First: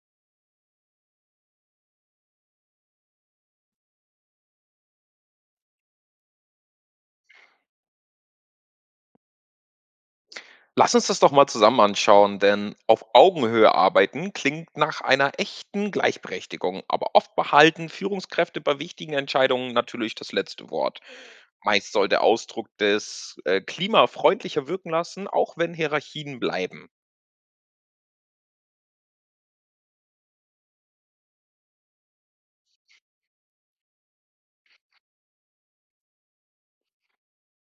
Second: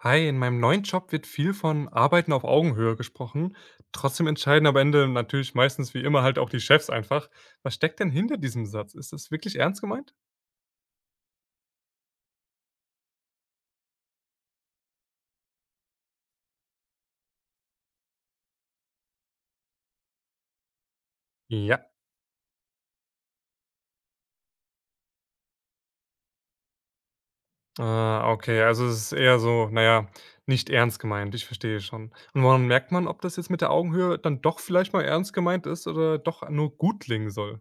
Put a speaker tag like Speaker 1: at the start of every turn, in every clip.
Speaker 1: Hi, in meinem neuen Job wird viel von Arbeiten auf Augenhöhe gesprochen. Trotzdem entscheiden am Ende natürlich meistens wie immer halt auch die Chefs einfach. Was steckt denn hinter diesem Satz? Ist das wirklich ernst gemeint?
Speaker 2: Lass uns das doch mal zusammen anschauen, denn auf Augenhöhe arbeiten klingt nach einer echten Gleichberechtigung, aber oft behalten Führungskräfte bei wichtigen Entscheidungen natürlich das letzte Wort.
Speaker 1: Ja.
Speaker 2: Meist soll der Ausdruck des Klima freundlicher wirken lassen, auch wenn Hierarchien bleiben.
Speaker 1: Ah, okay, also es ist eher so, naja, nicht ernst gemeint, ich verstehe schon. Und woran merkt man, ob das jetzt mit der Augenhöhe dann doch vielleicht mal ernst gemeint ist oder doch nur gut klingen soll?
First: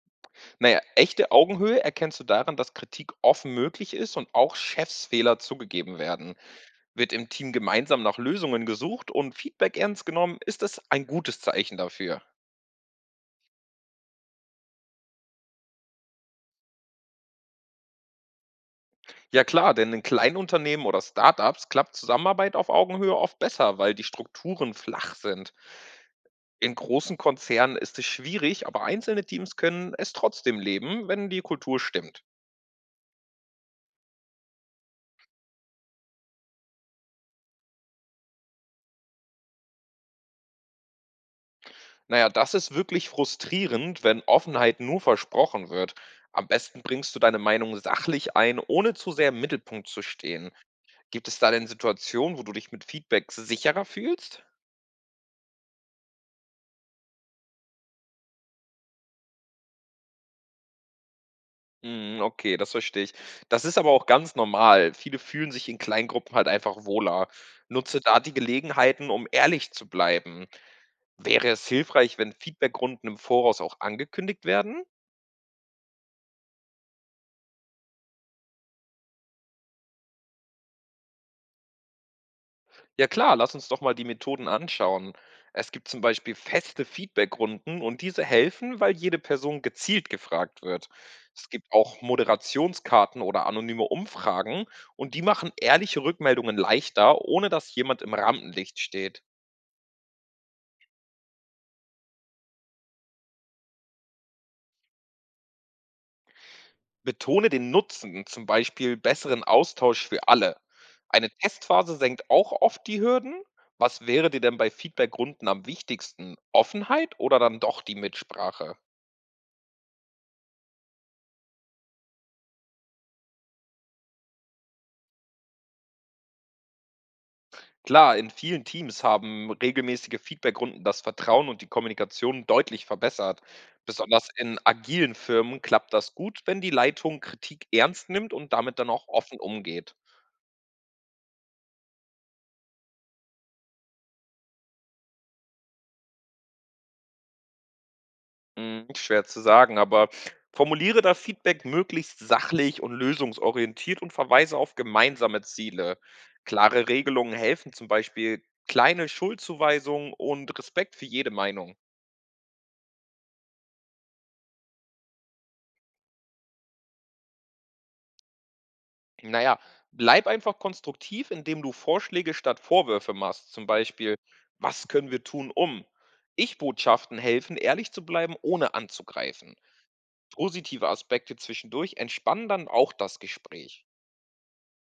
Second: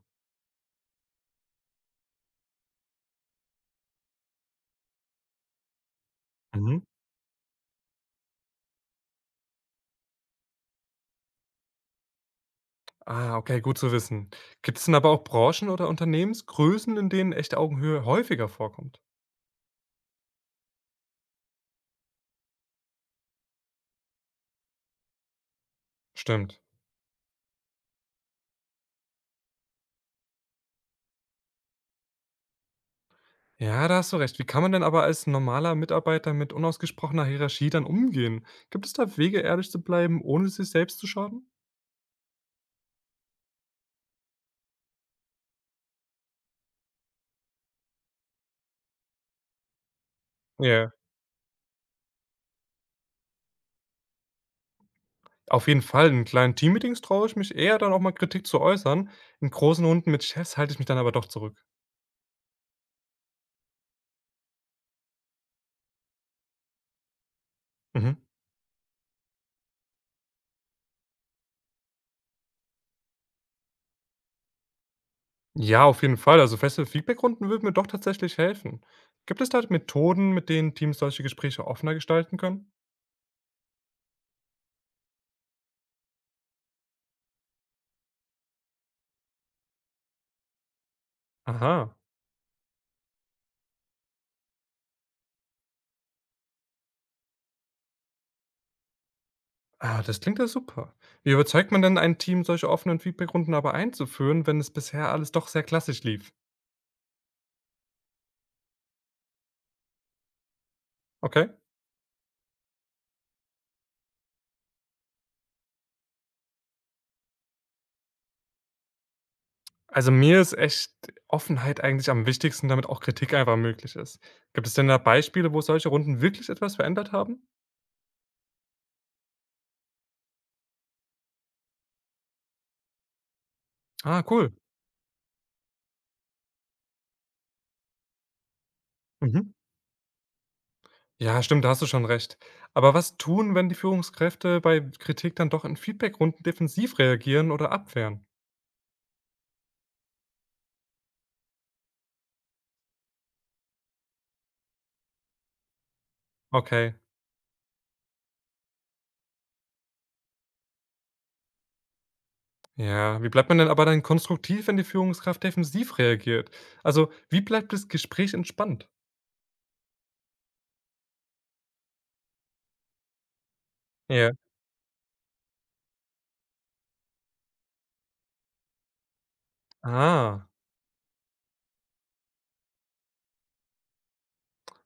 Speaker 2: Naja, echte Augenhöhe erkennst du daran, dass Kritik offen möglich ist und auch Chefsfehler zugegeben werden.
Speaker 1: Mhm.
Speaker 2: Wird im Team gemeinsam nach Lösungen gesucht und Feedback ernst genommen, ist es ein gutes Zeichen dafür.
Speaker 1: Ah, okay, gut zu wissen. Gibt es denn aber auch Branchen oder Unternehmensgrößen, in denen echte Augenhöhe häufiger vorkommt?
Speaker 2: Ja klar, denn in Kleinunternehmen oder Startups klappt Zusammenarbeit auf Augenhöhe oft besser, weil die Strukturen flach sind.
Speaker 1: Stimmt.
Speaker 2: In großen Konzernen ist es schwierig, aber einzelne Teams können es trotzdem leben, wenn die Kultur stimmt.
Speaker 1: Ja, da hast du recht. Wie kann man denn aber als normaler Mitarbeiter mit unausgesprochener Hierarchie dann umgehen? Gibt es da Wege, ehrlich zu bleiben, ohne sich selbst zu schaden?
Speaker 2: Naja, das ist wirklich frustrierend, wenn Offenheit nur versprochen wird. Am besten bringst du deine Meinung sachlich ein, ohne zu sehr im Mittelpunkt zu stehen.
Speaker 1: Ja,
Speaker 2: Gibt es da denn Situationen, wo du dich mit Feedback sicherer fühlst?
Speaker 1: auf jeden Fall. In kleinen Teammeetings traue ich mich eher, dann auch mal Kritik zu äußern. In großen Runden mit Chefs halte ich mich dann aber doch zurück.
Speaker 2: Mhm, okay, das verstehe ich. Das ist aber auch ganz normal. Viele fühlen sich in Kleingruppen halt einfach wohler. Nutze
Speaker 1: Mhm.
Speaker 2: da die Gelegenheiten, um ehrlich zu bleiben. Wäre es hilfreich, wenn Feedbackrunden im Voraus auch angekündigt werden?
Speaker 1: Ja, auf jeden Fall. Also feste Feedbackrunden würden mir doch tatsächlich helfen. Gibt es da Methoden, mit denen Teams solche Gespräche offener gestalten können?
Speaker 2: Ja klar, lass uns doch mal die Methoden anschauen. Es gibt zum Beispiel feste Feedbackrunden und diese helfen, weil jede Person gezielt gefragt wird. Es gibt
Speaker 1: Aha.
Speaker 2: auch Moderationskarten oder anonyme Umfragen und die machen ehrliche Rückmeldungen leichter, ohne dass jemand im Rampenlicht steht.
Speaker 1: Ah, das klingt ja super. Wie überzeugt man denn ein Team, solche offenen Feedbackrunden aber einzuführen, wenn es bisher alles doch sehr klassisch lief?
Speaker 2: Betone den Nutzen, zum Beispiel besseren Austausch für alle. Eine
Speaker 1: Okay.
Speaker 2: Testphase senkt auch oft die Hürden. Was wäre dir denn bei Feedbackrunden am wichtigsten? Offenheit oder dann doch die Mitsprache?
Speaker 1: Also mir ist echt Offenheit eigentlich am wichtigsten, damit auch Kritik einfach möglich ist. Gibt es denn da Beispiele, wo solche Runden wirklich etwas verändert haben?
Speaker 2: Klar, in vielen Teams haben regelmäßige Feedbackrunden das Vertrauen und die Kommunikation deutlich verbessert.
Speaker 1: Ah,
Speaker 2: Besonders
Speaker 1: cool.
Speaker 2: in agilen Firmen klappt das gut, wenn die Leitung Kritik ernst nimmt und damit dann auch offen
Speaker 1: Mhm.
Speaker 2: umgeht.
Speaker 1: Ja, stimmt, da hast du schon recht. Aber was tun, wenn die Führungskräfte bei Kritik dann doch in Feedbackrunden defensiv reagieren oder abwehren?
Speaker 2: Hm, schwer zu sagen, aber formuliere das Feedback möglichst sachlich und lösungsorientiert und verweise auf gemeinsame Ziele. Klare
Speaker 1: Okay.
Speaker 2: Regelungen helfen zum Beispiel kleine Schuldzuweisungen und Respekt für jede Meinung.
Speaker 1: Ja, wie bleibt man denn aber dann konstruktiv, wenn die Führungskraft defensiv reagiert? Also, wie bleibt das Gespräch entspannt?
Speaker 2: Naja, bleib einfach konstruktiv, indem du Vorschläge statt Vorwürfe machst. Zum Beispiel,
Speaker 1: Ja.
Speaker 2: was können wir tun, um? Ich-Botschaften helfen, ehrlich zu bleiben, ohne anzugreifen.
Speaker 1: Ah,
Speaker 2: Positive Aspekte zwischendurch entspannen dann auch das Gespräch.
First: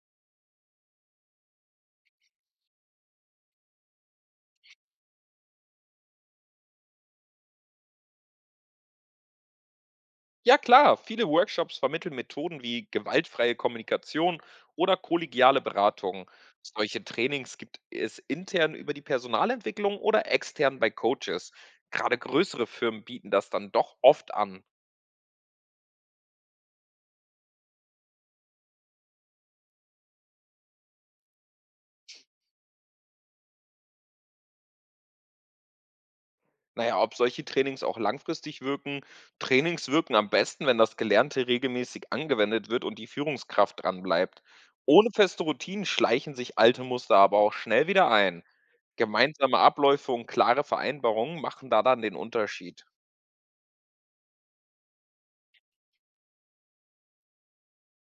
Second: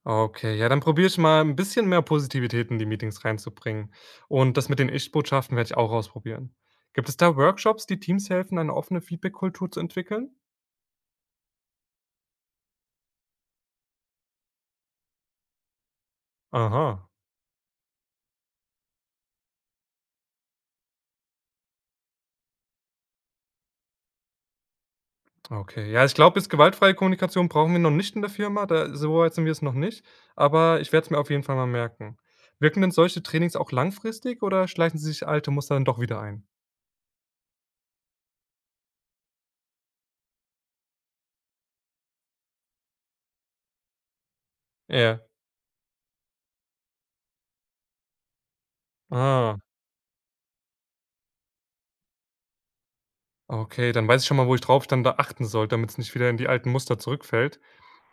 Speaker 1: okay. Ja, dann probiere ich mal ein bisschen mehr Positivität in die Meetings reinzubringen. Und das mit den Ich-Botschaften werde ich auch ausprobieren. Gibt es da Workshops, die Teams helfen, eine offene Feedback-Kultur zu entwickeln?
Speaker 2: Ja klar, viele Workshops vermitteln Methoden wie gewaltfreie Kommunikation oder kollegiale Beratung. Solche
Speaker 1: Aha.
Speaker 2: Trainings gibt es intern über die Personalentwicklung oder extern bei Coaches. Gerade größere Firmen bieten das dann doch oft an.
Speaker 1: Okay. Ja, ich glaube, bis gewaltfreie Kommunikation brauchen wir noch nicht in der Firma, da so weit sind wir es noch nicht, aber ich werde es mir auf jeden Fall mal merken. Wirken denn solche Trainings auch langfristig oder schleichen sie sich alte Muster dann doch wieder ein?
Speaker 2: Na ja, ob solche Trainings auch langfristig wirken? Trainings wirken am besten, wenn das Gelernte regelmäßig angewendet wird und die Führungskraft dran bleibt. Ohne
Speaker 1: Ja.
Speaker 2: feste Routinen schleichen sich alte Muster aber auch schnell wieder ein. Gemeinsame
Speaker 1: Ah.
Speaker 2: Abläufe und klare Vereinbarungen machen da dann den Unterschied.
Speaker 1: Okay, dann weiß ich schon mal, wo ich drauf dann da achten soll, damit es nicht wieder in die alten Muster zurückfällt.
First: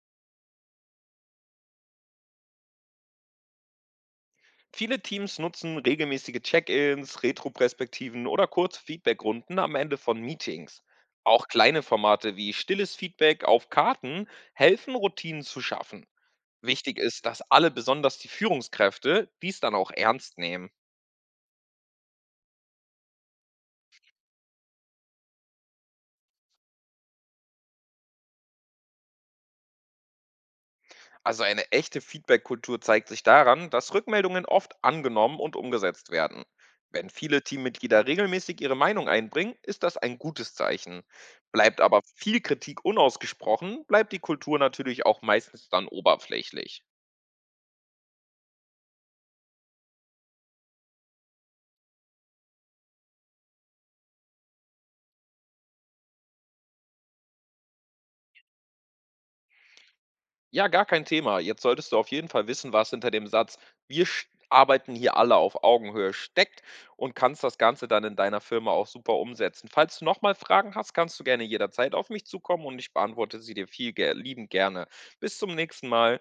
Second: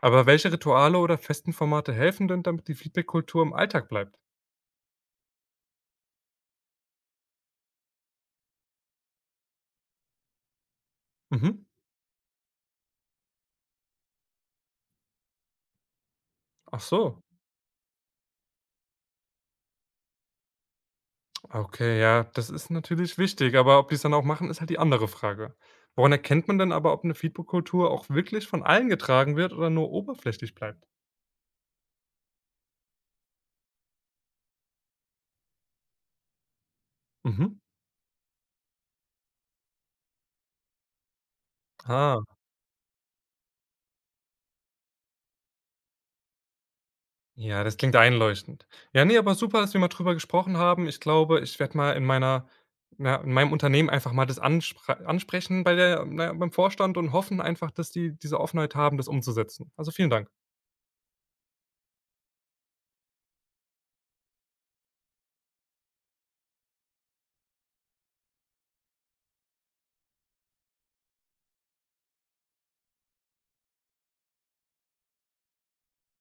Speaker 1: Aber welche Rituale oder festen Formate helfen denn, damit die Feedback-Kultur im Alltag bleibt?
Speaker 2: Viele Teams nutzen regelmäßige Check-ins, Retroperspektiven oder kurze Feedbackrunden am Ende von Meetings. Auch
Speaker 1: Mhm.
Speaker 2: kleine Formate wie stilles Feedback auf Karten helfen, Routinen zu schaffen.
Speaker 1: Ach
Speaker 2: Wichtig
Speaker 1: so.
Speaker 2: ist, dass alle, besonders die Führungskräfte, dies dann auch ernst nehmen.
Speaker 1: Okay, ja, das ist natürlich wichtig, aber ob die es dann auch machen, ist halt die andere Frage. Woran erkennt man denn aber, ob eine Feedback-Kultur auch wirklich von allen getragen wird oder nur oberflächlich bleibt?
Speaker 2: Also eine echte Feedback-Kultur zeigt sich daran, dass Rückmeldungen oft angenommen und umgesetzt werden. Wenn viele
Speaker 1: Mhm.
Speaker 2: Teammitglieder regelmäßig ihre Meinung einbringen, ist das ein gutes Zeichen. Bleibt aber
Speaker 1: Ah,
Speaker 2: viel Kritik unausgesprochen, bleibt die Kultur natürlich auch meistens dann oberflächlich.
Speaker 1: ja, das klingt einleuchtend. Ja, nee, aber super, dass wir mal drüber gesprochen haben. Ich glaube, ich werde mal in meiner, na ja, in meinem Unternehmen einfach mal das ansprechen bei der, na ja, beim Vorstand und hoffen einfach, dass die diese Offenheit haben, das umzusetzen. Also, vielen Dank.
Speaker 2: Ja, gar kein Thema. Jetzt solltest du auf jeden Fall wissen, was hinter dem Satz „Wir sch arbeiten hier alle auf Augenhöhe“ steckt und kannst das Ganze dann in deiner Firma auch super umsetzen. Falls du nochmal Fragen hast, kannst du gerne jederzeit auf mich zukommen und ich beantworte sie dir viel ge liebend gerne. Bis zum nächsten Mal.